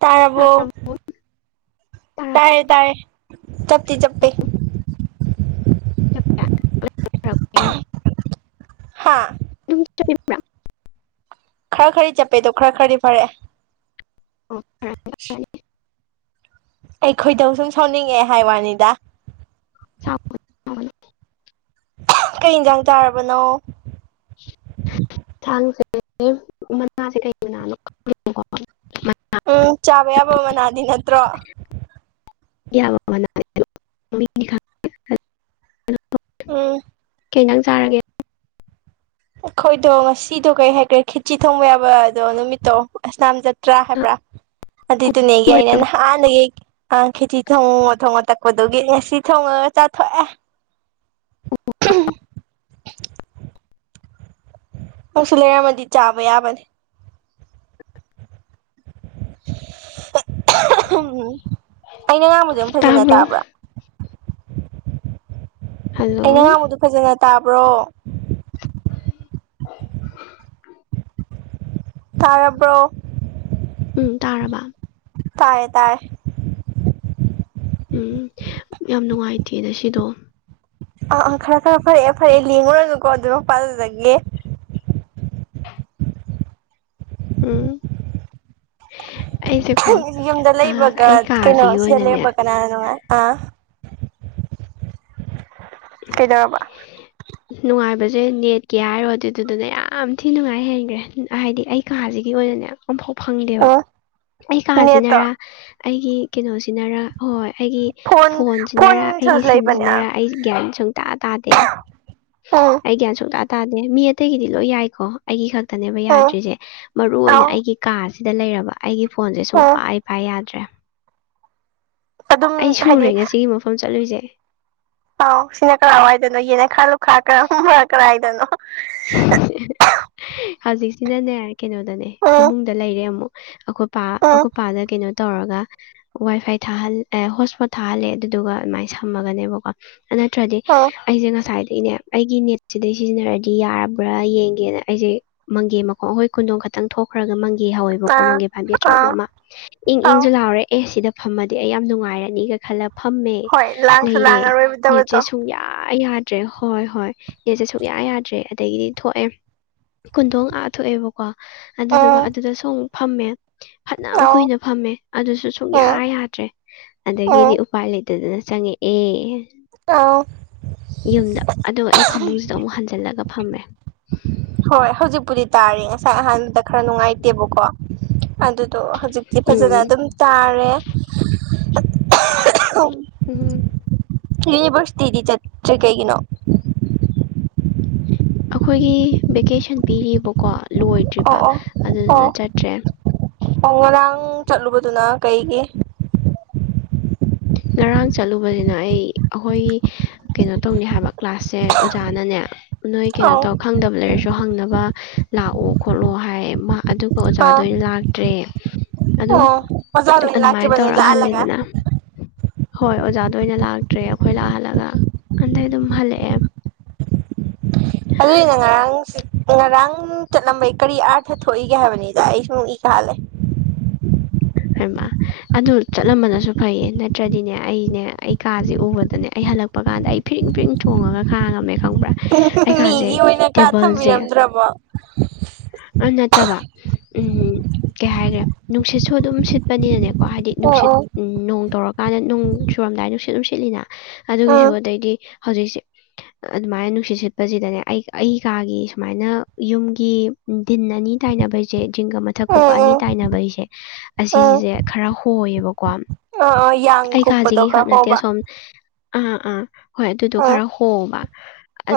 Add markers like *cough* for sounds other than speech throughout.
ꯇꯥꯔꯕꯣ ꯇꯥꯏꯔꯦ ꯇꯥꯏꯔꯦ ꯆꯞꯇꯤ ꯆꯞꯄꯦ *unintelligible* ꯍꯥꯥ ꯑꯗꯨꯝ ꯆꯞꯄꯤꯕꯔꯥ ꯈꯔ ꯈꯗꯤ ꯆꯠꯄꯦ ꯑꯗꯣ ꯈꯔ ꯈꯔꯗꯤ ꯐꯔꯛꯑꯦ ꯑꯣ ꯐꯔꯛꯑꯅꯤ ꯐꯔꯛꯑꯅꯤ ꯑꯩ ꯈꯣꯏꯗꯧ ꯁꯨꯝ ꯁꯥꯎꯅꯤꯡꯉꯛꯑꯦ ꯍꯥꯏ ꯋꯥꯅꯤꯗ ꯁꯥꯎꯒꯅꯨ ꯁꯥꯎꯒꯅꯨ ꯀꯩ ꯏꯟꯖꯥꯡ ꯆꯥꯔꯕꯅꯣ ꯊꯡ *unintelligible* ꯃꯅꯥꯁꯦ ꯀꯩ ꯃꯅꯣ ꯈꯪꯗꯦ ꯑꯣ ꯎꯝ ꯆꯥꯕ ꯌꯥꯕ ꯃꯅꯥꯗꯤ ꯅꯠꯇ꯭ꯔꯣ ꯌꯥꯕꯥ ꯃꯅꯥꯅꯤ ꯃꯥꯃꯤꯡꯗꯤ ꯈꯪꯗꯦ *unintelligible* ꯎꯝ ꯀꯩ ꯏꯟꯖꯡ ꯆꯔꯒꯦ ꯑꯩꯈꯣꯏꯗꯣ ꯉꯁꯤꯗꯣ ꯀꯩ ꯍꯥꯏꯈ꯭ꯔꯦ ꯈꯦꯠꯆꯤ ꯊꯣꯡꯕ ꯌꯥꯕꯗꯣ ꯅꯨꯃꯤꯠꯇꯣ ꯑꯁꯅꯥꯝ ꯖꯇ꯭ꯔꯥ ꯍꯥꯏꯕ꯭ꯔꯥ ꯑꯗꯨꯏꯗꯨꯅꯦ ꯑꯩꯒꯤ ꯑꯩꯅ ꯍꯥꯟꯅꯗꯒꯤ ꯑꯥ ꯈꯦꯠꯆꯤ ꯊꯣꯡꯉꯣ ꯊꯣꯡꯉꯣ ꯇꯛꯄꯗꯨꯒꯤ ꯉꯁꯤ ꯊꯣꯡꯉꯒ ꯆꯥꯊꯣꯛꯑꯦ ꯎꯝ ꯅꯪꯁꯨ ꯂꯩꯔꯝꯃꯗꯤ ꯆꯥꯕ ꯌꯥꯕꯅꯦ ꯑꯩꯅ ꯉꯥꯡꯕꯁꯦ ꯑꯗꯨꯝ ꯐꯖꯅ ꯇꯥꯕ꯭ꯔꯥ ꯑꯩꯅꯥ ꯉꯡꯕꯗꯨ ꯐꯖꯅ ꯇꯥꯕ꯭ꯔꯣ ꯇꯥꯔꯕ꯭ꯔꯣ ꯎꯝ ꯇꯥꯔꯕ ꯇꯥꯔꯦ ꯇꯥꯔꯦ ꯎꯝ ꯌꯥꯝ ꯅꯨꯡꯉꯥꯏꯇꯦꯌꯦ ꯉꯥꯁꯤꯗꯣ ꯑꯥ ꯑꯥ ꯈꯔ ꯈꯔ ꯐꯔꯛꯑꯦ ꯐꯔꯛꯑꯦ ꯂꯦꯡꯉꯨꯔꯅꯨꯀꯣ ꯑꯗꯨ ꯃꯄꯥꯗꯨꯗꯒꯤ ꯎꯝ ꯌꯨꯝꯗ ꯂꯩꯕꯒ ꯀꯩꯅꯣ ꯀꯥꯁꯤꯒꯤ ꯁꯤꯗ ꯂꯩꯔꯝꯕ ꯑꯣꯏꯅꯅꯦ ꯀꯅꯥꯅ ꯅꯨꯡꯉꯥꯏ ꯑꯥ ꯀꯩꯗꯧꯔꯕ ꯅꯨꯡꯉꯥꯏꯕꯁꯦ ꯅꯦꯠꯀꯤ ꯍꯥꯏꯔꯨꯔꯗꯤ ꯑꯗꯨꯗꯅ ꯌꯥꯝ ꯊꯤ ꯅꯨꯡꯉꯥꯏ ꯍꯦꯟꯈ꯭ꯔꯦ ꯍꯥꯏꯗꯤ ꯑꯩ ꯑꯩ ꯀꯥꯁꯤꯒꯤ ꯑꯣꯏꯅꯅꯦ ꯑꯃꯝꯐꯥꯎ ꯐꯪꯗꯦꯕ ꯑꯣ ꯑꯩ ꯅꯦꯠꯇꯣ ꯀꯥꯁꯤꯅꯔꯥ ꯑꯩꯒꯤ ꯀꯩꯅꯣꯁꯤꯅꯔꯥ ꯍꯣꯏ ꯑꯩꯒꯤ ꯐꯣꯟ ꯐꯣꯟꯁꯤꯅꯔ ꯐꯣꯟꯁꯨ ꯑꯩꯒꯤ ꯂꯩꯕꯅꯦ ꯑꯥ ꯁꯤꯝꯁꯤꯅꯔ ꯑꯩ ꯒ꯭ꯌꯥꯟ ꯁꯨꯡꯇꯥ ꯇꯥꯗꯦ ꯎꯝ ꯑꯩ ꯒ꯭ꯌꯥꯟ ꯁꯨꯡꯇꯥ ꯇꯥꯗꯦ ꯃꯤ ꯑꯇꯩꯒꯤꯗꯤ ꯂꯣꯏ ꯌꯥꯏꯀꯣ ꯑꯩꯒꯤ ꯈꯛꯇꯅꯦꯕ ꯎꯝ ꯌꯥꯗ꯭ꯔꯤꯁꯦ ꯃꯔꯨꯏ ꯑꯥꯎ ꯑꯣꯏꯅ ꯑꯩꯒꯤ ꯀꯥꯁꯤꯗ ꯂꯩꯔꯕ ꯑꯩꯒꯤ ꯐꯣꯟꯁꯦ ꯁꯨꯡ ꯎꯝ ꯄꯥꯏ ꯄꯥꯏ ꯌꯥꯗ꯭ꯔꯦ ꯑꯗꯨꯝ ꯑꯩ ꯁꯨꯔꯦ ꯍꯥꯏꯗꯤ ꯉꯁꯤꯒꯤ ꯃꯐꯝ ꯆꯠꯂꯨꯏꯁꯦ ꯑꯥꯎ ꯁꯤꯅ ꯀꯔꯥꯏꯋꯥꯏꯗꯅꯣ ꯌꯦꯅꯈꯥ ꯂꯨꯈꯥ ꯀꯔꯝꯕ ꯀꯗꯥꯏꯗꯅꯣ ꯍꯧꯖꯤꯛꯁꯤꯅꯅꯦ ꯀꯩꯅꯣꯗꯅꯦ ꯎꯝ ꯐꯃꯨꯡꯗ ꯂꯩꯔꯦ ꯑꯃꯨꯛ ꯑꯩꯈꯣꯏ ꯄꯥ ꯎꯝ ꯑꯈꯣꯏꯄꯥꯅꯥ ꯀꯩꯅꯣ ꯇꯧꯔꯒ ꯋꯥꯏ ꯐꯥꯏ ꯊꯥꯍꯜ ꯍꯣꯠ ꯁꯄꯣꯠ ꯊꯥꯍꯜꯂꯦ ꯑꯗꯨꯗꯨꯒ ꯑꯗꯨꯃꯥꯏꯅ ꯁꯝꯃꯒꯅꯦꯕꯀꯣ ꯑꯗꯨ ꯅꯠꯇ꯭ꯔꯗꯤ ꯑꯣ ꯑꯩꯁꯦ ꯉꯁꯥꯏꯗꯒꯤꯅꯦ ꯑꯩꯒꯤ ꯅꯦꯠꯁꯤꯗꯩ ꯁꯤꯖꯤꯟꯅꯇꯥꯗꯤ ꯌꯥꯔꯕ꯭ꯔꯥ ꯌꯦꯡꯒꯦꯅ ꯑꯩꯁꯦ ꯃꯪꯒꯦ ꯃꯈꯣꯡ ꯑꯩꯈꯣꯏ ꯈꯨꯟꯗꯣꯡ ꯈꯤꯇꯪ ꯊꯣꯛꯈ꯭ꯔꯒ ꯃꯪꯒꯦ ꯍꯧꯋꯦꯕꯀꯣ ꯑꯥ ꯃꯪꯒꯦ ꯄꯥꯝꯕꯤ ꯑꯆꯧꯕ ꯑꯥ ꯑꯃ ꯏꯪ ꯑꯥꯎ ꯏꯪꯁꯨ ꯂꯥꯎꯔꯦ ꯑꯦ ꯁꯤꯗ ꯐꯝꯃꯗꯤ ꯑꯩ ꯌꯥꯝ ꯅꯨꯡꯉꯥꯏꯔꯅꯤꯒ ꯈꯜꯂ ꯐꯝꯃꯦ ꯍꯣꯏ ꯂꯥꯡꯁꯨ ꯂꯩꯔꯦ ꯂꯥꯡꯉꯔꯣꯏꯗꯕꯗꯣ ꯅꯦꯠꯁꯦ ꯁꯨꯡꯌꯥ ꯌꯥ ꯇ꯭ꯔꯦ ꯍꯣꯏ ꯍꯣꯏ ꯅꯦꯠꯁꯦ ꯁꯨꯛꯌꯥ ꯌꯥꯗ꯭ꯔꯦ ꯑꯗꯒꯤꯗꯤ ꯊꯣꯛꯑꯦ ꯀꯨꯟꯗꯣꯡ ꯑꯥ ꯊꯣꯛꯑꯦꯕꯀꯣ ꯑꯗꯨꯗꯨꯒ ꯎꯝ ꯑꯗꯨꯗꯁꯨ ꯑꯃꯨꯛ ꯐꯝꯃꯦ ꯐꯅꯥꯝ ꯑꯥꯎ ꯀꯨꯏꯅ ꯐꯝꯃꯦ ꯑꯗꯨꯁꯨ ꯁꯨꯡꯌꯥ ꯎꯝ ꯌꯥꯗ꯭ꯔꯦ ꯎꯝ ꯑꯗꯒꯤꯗꯤ ꯎꯄꯥꯏ ꯂꯩꯇꯗꯅ ꯆꯪꯉꯛꯑꯦ *unintelligible* ꯌꯨꯝꯗ ꯑꯗꯣ ꯑꯩ ꯐꯃꯨꯡꯖꯤꯗ ꯑꯃꯨꯛ ꯍꯟꯖꯜꯂꯒ ꯐꯝꯃꯦ ꯍꯣꯏ ꯍꯧꯖꯤꯛꯄꯨꯗꯤ ꯇꯥꯔꯦ ꯉꯁꯥꯏ ꯑꯍꯥꯟꯕꯗ ꯈꯔ ꯅꯨꯡꯉꯥꯏꯇꯦꯕꯀꯣ ꯑꯗꯨꯗꯣ ꯍꯧꯖꯤꯛꯇꯤ ꯐꯖꯅ ꯎꯝ ꯑꯗꯨꯝ ꯇꯥꯔꯦ ꯎꯝ ꯎꯅꯤꯕꯔꯁꯇꯤꯗꯤ ꯆꯠ-ꯇ꯭ꯔꯦ ꯀꯩꯒꯤꯅꯣ ꯑꯈꯣꯏꯒꯤ ꯚꯦꯀꯦꯁꯟ ꯄꯤꯔꯤꯕꯀꯣ ꯑꯣ ꯂꯣꯏꯗ꯭ꯔꯤꯕ ꯑꯣ ꯑꯗꯨꯗꯨꯅ ꯑꯣ ꯆꯠꯇ꯭ꯔꯦ ꯑꯣ ꯉꯔꯥꯡ ꯆꯠꯂꯨꯕꯗꯨꯅ ꯀꯩꯒꯤ ꯉꯔꯥꯡ ꯆꯠꯂꯨꯕꯖꯤꯅ ꯑꯩ ꯑꯈꯣꯏꯒꯤ ꯀꯩꯅꯣ ꯇꯧꯅꯤ ꯍꯥꯏꯕ ꯀ꯭ꯂꯥꯁꯁꯦ ꯑꯣꯖꯥꯅꯅꯦ ꯅꯣꯏ ꯀꯩꯅꯣ ꯑꯧ ꯇꯧ ꯈꯪꯗꯕ ꯂꯩꯔꯁꯨ ꯍꯪꯅꯕ ꯂꯥꯛꯑꯣ ꯈꯣꯠꯂꯣ ꯍꯥꯏꯌꯦ ꯃꯥ ꯑꯗꯨꯒ ꯑꯣꯖꯥꯗꯣ ꯑꯥ ꯑꯣꯏꯅ ꯂꯥꯛꯇ꯭ꯔꯦ ꯑꯗꯨꯝ ꯑꯣ ꯑꯣꯖꯥꯗꯣ ꯑꯣꯏꯅ ꯑꯗꯨꯃꯥꯏꯅ ꯂꯥꯛꯇ꯭ꯔꯤꯕ ꯅꯣꯏ ꯂꯥꯛꯍꯜꯂꯒ ꯇꯧꯔꯍꯜꯂꯦꯗꯅ ꯍꯣꯏ ꯑꯣꯖꯥꯗꯣ ꯑꯣꯏꯅ ꯂꯥꯛꯇ꯭ꯔꯦ ꯑꯈꯣꯏ ꯂꯥꯛꯍꯜꯂꯒ ꯑꯗꯩ ꯑꯗꯨꯝ ꯍꯜꯂꯛꯑꯦ ꯑꯗꯨꯏ ꯅꯪ ꯉꯔꯥꯡ ꯁꯤ ꯉꯔꯥꯡ ꯆꯠꯂꯝꯕꯩ ꯀꯔꯤ ꯑꯥꯔꯊ ꯊꯣꯛꯏꯒꯦ ꯍꯥꯏꯕꯅꯤꯗ ꯑꯩ ꯁꯨꯝ ꯏ ꯀꯍꯜꯂꯦ ꯍꯩꯃ ꯑꯗꯨ ꯆꯠꯂꯝꯕꯅꯁꯨ ꯐꯩꯌꯦ ꯅꯠꯇ꯭ꯔꯗꯤꯅꯦ ꯑꯩꯅꯦ ꯑꯩ ꯀꯥꯁꯦ ꯎꯕꯗꯅꯦ ꯑꯩ ꯍꯜꯂꯛꯄꯀꯥꯟꯗ ꯑꯩ ꯐꯤꯔꯤꯡ ꯐꯤꯔꯤꯡ ꯊꯣꯡꯉꯒ ꯈꯥꯡꯉꯝꯃꯦ ꯈꯪꯕ꯭ꯔꯥ ꯑꯩ ꯀꯥꯖꯦ ꯃꯤꯒꯤ ꯑꯣꯏꯅ ꯀꯥ ꯇꯦꯕꯜꯖꯦ ꯊꯝꯕꯤꯔꯝꯗ꯭ꯔꯕꯣ ꯑ ꯅꯠꯇꯕ ꯎꯝ ꯀꯩ ꯍꯥꯏꯒ꯭ꯔꯦ ꯅꯨꯡꯁꯤꯠꯁꯨ ꯑꯗꯨꯝ ꯁꯤꯠꯄꯅꯤꯅꯅꯦ ꯀꯣ ꯍꯥꯏꯗꯤ ꯅꯨꯡꯁꯤꯠ ꯎꯝ ꯅꯣꯡ ꯇꯧꯔꯀꯥꯟꯗ ꯅꯨꯡ ꯆꯨꯔꯝꯗꯥꯏ ꯅꯨꯡꯁꯤꯠ ꯑꯗꯨꯝ ꯁꯤꯠꯂꯤꯅ ꯑꯗꯨꯒꯤꯖꯨ ꯎꯝ ꯑꯗꯩꯗꯤ ꯍꯧꯖꯤꯛꯁꯤ ꯑꯗꯨꯃꯥꯏꯟ ꯅꯨꯡꯁꯤꯠ ꯁꯤꯠꯄꯖꯤꯗꯅꯦ ꯑꯩ ꯑꯩ ꯀꯥꯒꯤ ꯁꯨꯃꯥꯏꯅ ꯌꯨꯝꯒꯤ ꯗꯤꯟ ꯑꯅꯤ ꯇꯥꯏꯅꯕꯩꯖꯦ ꯖꯤꯡꯒ ꯃꯊꯛ ꯎꯝ ꯎꯝ ꯀꯨꯞꯄ ꯑꯅꯤ ꯎꯝ ꯇꯥꯏꯅꯕꯩꯖꯦ ꯎꯝ ꯑꯁꯤꯖꯤꯖꯦ ꯈꯔ ꯍꯣꯏꯌꯦꯕꯀꯣ ꯑꯥ ꯑꯥ ꯌꯥꯡ ꯑꯩ ꯀꯨꯞꯄꯗꯣ ꯀꯥꯖꯤꯒꯤ ꯈꯛ ꯈꯔ ꯅꯠꯇꯦ ꯍꯣꯕ ꯑꯁꯣꯝ ꯑꯥ ꯑꯥ ꯍꯣꯏ ꯑꯗꯨꯗꯣ ꯎꯝ ꯈꯔ ꯍꯣꯕ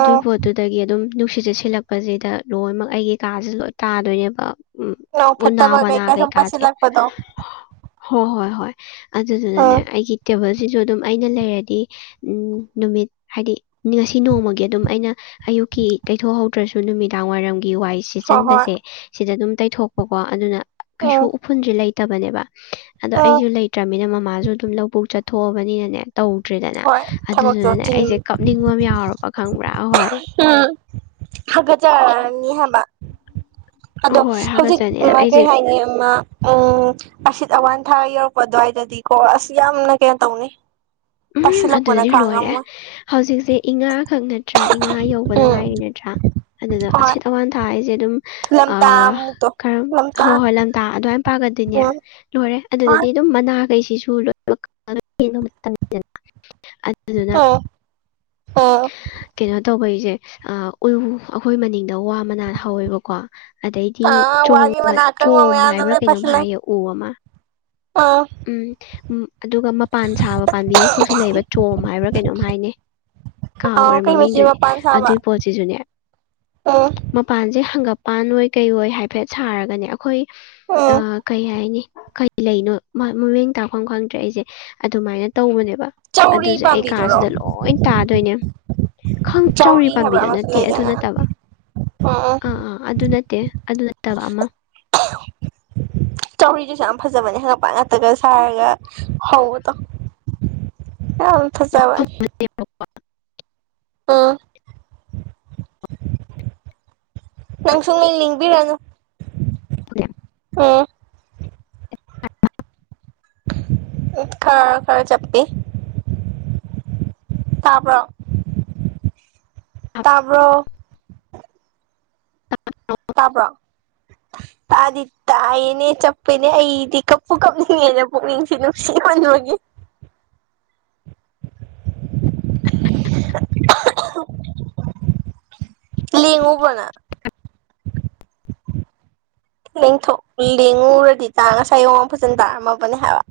ꯎꯝ ꯄꯣꯠꯇꯨ ꯇꯒꯤ ꯑꯗꯨꯝ ꯅꯨꯡꯁꯤꯠꯖꯦ ꯁꯤꯜꯂꯛꯄꯖꯤꯗ ꯂꯣꯏꯃꯛ ꯑꯩꯒꯤ ꯀꯥꯥꯖꯤꯖꯨ ꯂꯣꯏ ꯇꯥꯗꯣꯏꯅꯦꯕ ꯎꯝ ꯅꯣꯡ ꯄꯣꯅꯥ ꯐꯠꯇꯕ ꯋꯥꯅ ꯀꯩꯀꯥ ꯁꯨꯝ ꯀꯩꯀꯥꯖꯦ ꯄꯥꯏꯁꯤꯜꯂꯛꯄꯗꯣ ꯍꯣ ꯍꯣꯏ ꯍꯣꯏ ꯑꯗꯨꯗꯨꯅꯅꯦ ꯑꯩꯒꯤ ꯇꯦꯕꯜ ꯖꯤꯖꯨ ꯑꯗꯨꯝ ꯑꯩꯅ ꯂꯩꯔꯗꯤ ꯎꯝ ꯅꯨꯃꯤꯠ ꯍꯥꯏꯗꯤ ꯅꯤ ꯉꯁꯤ ꯅꯣꯡꯃꯒꯤ ꯑꯗꯨꯝ ꯑꯩꯅ ꯑꯌꯨꯛꯀꯤ ꯇꯩꯊꯣꯛꯍꯧꯗ꯭ꯔꯁꯨ ꯅꯨꯃꯤꯗꯥꯡ ꯋꯥꯏꯔꯝꯒꯤ ꯋꯥꯏꯁꯤ ꯍꯣꯏ ꯍꯣꯏ ꯆꯤꯆꯟꯕꯖꯦ ꯁꯤꯗ ꯑꯗꯨꯝ ꯇꯩꯊꯣꯛꯄꯀꯣ ꯑꯗꯨꯅ ꯀꯩꯁꯨ ꯎꯐꯨꯟꯖꯦ ꯂꯩꯇꯕꯅꯦꯕ ꯑꯗꯣ ꯑꯩꯖꯨ ꯂꯩꯇ꯭ꯔꯃꯤꯅ ꯃꯃꯥꯖꯨ ꯑꯗꯨꯝ ꯂꯧꯕꯨꯛ ꯆꯠꯊꯣꯛꯑꯕꯅꯤꯅꯅꯦ ꯇꯧꯗ꯭ꯔꯦꯗꯅ ꯍꯣꯏ ꯊꯕꯛꯇꯣ ꯑꯗꯨꯗꯨꯅꯅꯦ ꯆꯤꯟ ꯑꯩꯖꯦ ꯀꯞꯅꯤꯡꯕ ꯑꯝ ꯌꯥꯎꯔꯕ ꯈꯪꯕ꯭ꯔꯥ ꯍꯣꯏ ꯎꯝ ꯍꯥꯀ ꯆꯔꯅꯤ ꯍꯕ ꯑꯗꯣ ꯍꯣꯏ ꯍꯧꯖꯤꯛ ꯍꯥꯒꯠꯆꯅꯤꯅ ꯑꯃ ꯑꯩꯁꯦ ꯀꯩ ꯍꯥꯏꯅꯤ ꯑꯃꯥ ꯑ ꯑꯁꯤꯠ ꯑꯋꯥꯟꯊꯥ ꯌꯧꯔꯛꯄ ꯑꯗ꯭ꯋꯥꯏꯗꯗꯤ ꯀꯣ ꯑꯁ ꯌꯥꯝꯅ ꯀꯩꯅꯣ ꯇꯧꯅꯤ ꯎꯝ ꯄꯥꯏꯁꯤꯜꯂꯛꯄꯅ ꯑꯗꯨꯗꯗꯤ ꯈꯥꯡ ꯂꯣꯏꯔꯦ ꯉꯝꯃꯣꯏ ꯍꯧꯖꯤꯛꯖꯦ ꯏꯉꯥꯈꯛ ꯅꯠꯇ꯭ꯔꯥ ꯏꯉꯥ ꯌꯧꯕꯗ ꯎꯝ ꯉꯥꯏꯔꯤ ꯅꯠꯇ꯭ꯔꯥ ꯑꯗꯨꯗ ꯑꯁꯤꯠ ꯑꯋꯥꯟꯊꯥ ꯍꯥꯏꯖꯦ ꯑꯗꯨꯝ ꯂꯝꯇꯥ *unintelligible* ꯂꯝꯇꯥ ꯇꯥ ꯑꯗꯨꯋꯥꯥꯏꯅ ꯄꯥꯒꯗꯣꯏꯅꯦ ꯎꯝ ꯂꯣꯏꯔꯦ ꯍꯣꯏ ꯑꯗꯨꯗꯗꯤ ꯑꯗꯨꯝ ꯃꯅꯥꯈꯩꯁꯤꯁꯨ ꯂꯣꯏ *unintelligible* ꯑꯗꯨꯗꯨꯅ ꯎꯝ ꯎꯝ ꯀꯩꯅꯣ ꯇꯧꯕꯩꯁꯦ ꯑꯥ ꯑꯩꯈꯣꯏ ꯃꯅꯤꯡꯗ ꯋꯥ ꯃꯅꯥꯜ ꯍꯧꯋꯦꯕꯀꯣ ꯑꯗꯩꯗꯤ ꯑꯥ ꯆꯣꯡ ꯋꯥꯒꯤ ꯃꯅꯥ ꯑꯀꯪꯕ ꯆꯣꯝ ꯃꯌꯥꯝꯗꯣ ꯍꯥꯏꯕ꯭ꯔꯥ ꯂꯣꯏ ꯀꯩꯅꯣꯝ ꯄꯥꯏꯁꯤꯜꯂꯛ ꯍꯥꯏꯌꯦ ꯎ ꯑꯃ ꯑꯥ ꯎꯝ ꯑꯗꯨꯒ ꯃꯄꯥꯟ ꯁꯥꯕ ꯄꯥꯝꯕꯤ ꯑꯃꯈꯛꯁꯨ ꯂꯩꯕ ꯆꯣꯝ ꯍꯥꯏꯕ꯭ꯔꯥ ꯀꯩꯅꯣꯝ ꯍꯥꯏꯅꯦ ꯑꯥ ꯀꯥꯎꯈꯔꯦ ꯀꯩ ꯃꯆꯨꯒꯤ ꯃꯃꯤꯡꯗꯨꯗꯤ ꯃꯄꯥꯟ ꯁꯥꯕ ꯑꯗꯨꯏ ꯄꯣꯠꯁꯤꯁꯨꯅꯦ ꯎꯝ ꯃꯄꯥꯟꯁꯦ ꯍꯪꯒꯝꯄꯥꯜ ꯑꯣꯢ ꯀꯩ ꯑꯣꯏ ꯍꯥꯏꯐꯦꯠ ꯁꯥꯔꯒꯅꯦ ꯑꯩꯈꯣꯏ ꯎꯝ ꯀꯩ ꯍꯥꯏꯅꯤ ꯀꯔꯤ ꯂꯩꯅꯣ ꯃꯃꯤꯡ ꯇꯥꯛꯐꯝ ꯈꯪꯗ꯭ꯔꯦ ꯑꯩꯁꯦ ꯑꯗꯨꯃꯥꯏꯅ ꯇꯧꯕꯅꯦꯕ ꯆꯧꯔꯤ ꯑꯗꯨꯁꯨ ꯑꯩ ꯄꯥꯝꯕꯤꯗꯨꯔꯣ ꯀꯥꯁꯤꯗ ꯂꯣꯏ ꯇꯥꯗꯣꯏꯅꯦ ꯈꯪ ꯆꯥꯎꯔꯤ ꯍꯥꯏꯕ ꯄꯥꯝꯕꯤꯗꯨ ꯑꯃꯁꯨ ꯅꯠꯇꯦ ꯑꯗꯨ ꯂꯩꯗꯅ ꯅꯠꯇꯕ ꯎꯝ ꯑꯥ ꯑꯥ ꯑꯗꯨ ꯅꯠꯇꯦ ꯑꯗꯨ ꯅꯠꯇꯕ ꯑꯃ ꯍ *inaudible* ꯆꯧꯔꯤꯗꯨꯁꯨ ꯌꯥꯝ ꯐꯖꯕꯅꯦ ꯍꯪꯒꯥꯝꯄꯥꯜ ꯉꯛꯇꯒ ꯁꯥꯔꯒ ꯍꯧꯕꯗꯣ ꯑꯣ ꯐꯖꯕꯅꯦ *unintelligible* ꯑꯥ ꯅꯪ ꯁꯨꯡꯅꯤꯡ ꯅꯤꯡꯕꯤꯔꯅꯨ ꯎ *inaudible* ꯑꯝ ꯑ *unintelligible* ꯈꯔ ꯈꯔ ꯆꯞꯄꯤ ꯇꯥꯕ꯭ꯔꯣ ꯇꯥꯕ꯭ꯔꯣ ꯇꯥꯕ꯭ꯔꯣ ꯇꯥꯗꯤ ꯇꯥꯏꯌꯦꯅꯦ ꯆꯞꯄꯦꯅꯦ ꯑꯩꯗꯤ ꯀꯞꯄꯨ ꯀꯞꯅꯤꯡꯉꯦꯅ ꯄꯨꯛꯅꯤꯡꯁꯤ ꯅꯨꯡꯁꯤ ꯃꯟꯕꯒꯤ ꯂꯦꯡꯉꯨꯕ꯭ꯔꯣ ꯅꯪ ꯎ *inaudible* ꯂꯦꯡ ꯂꯦꯡꯉꯨꯔꯗꯤ ꯇꯥꯡ ꯉꯁꯥꯏꯉꯩ ꯐꯖꯅ ꯇꯥꯔꯝꯃꯕꯅꯦ ꯍꯥꯏꯕ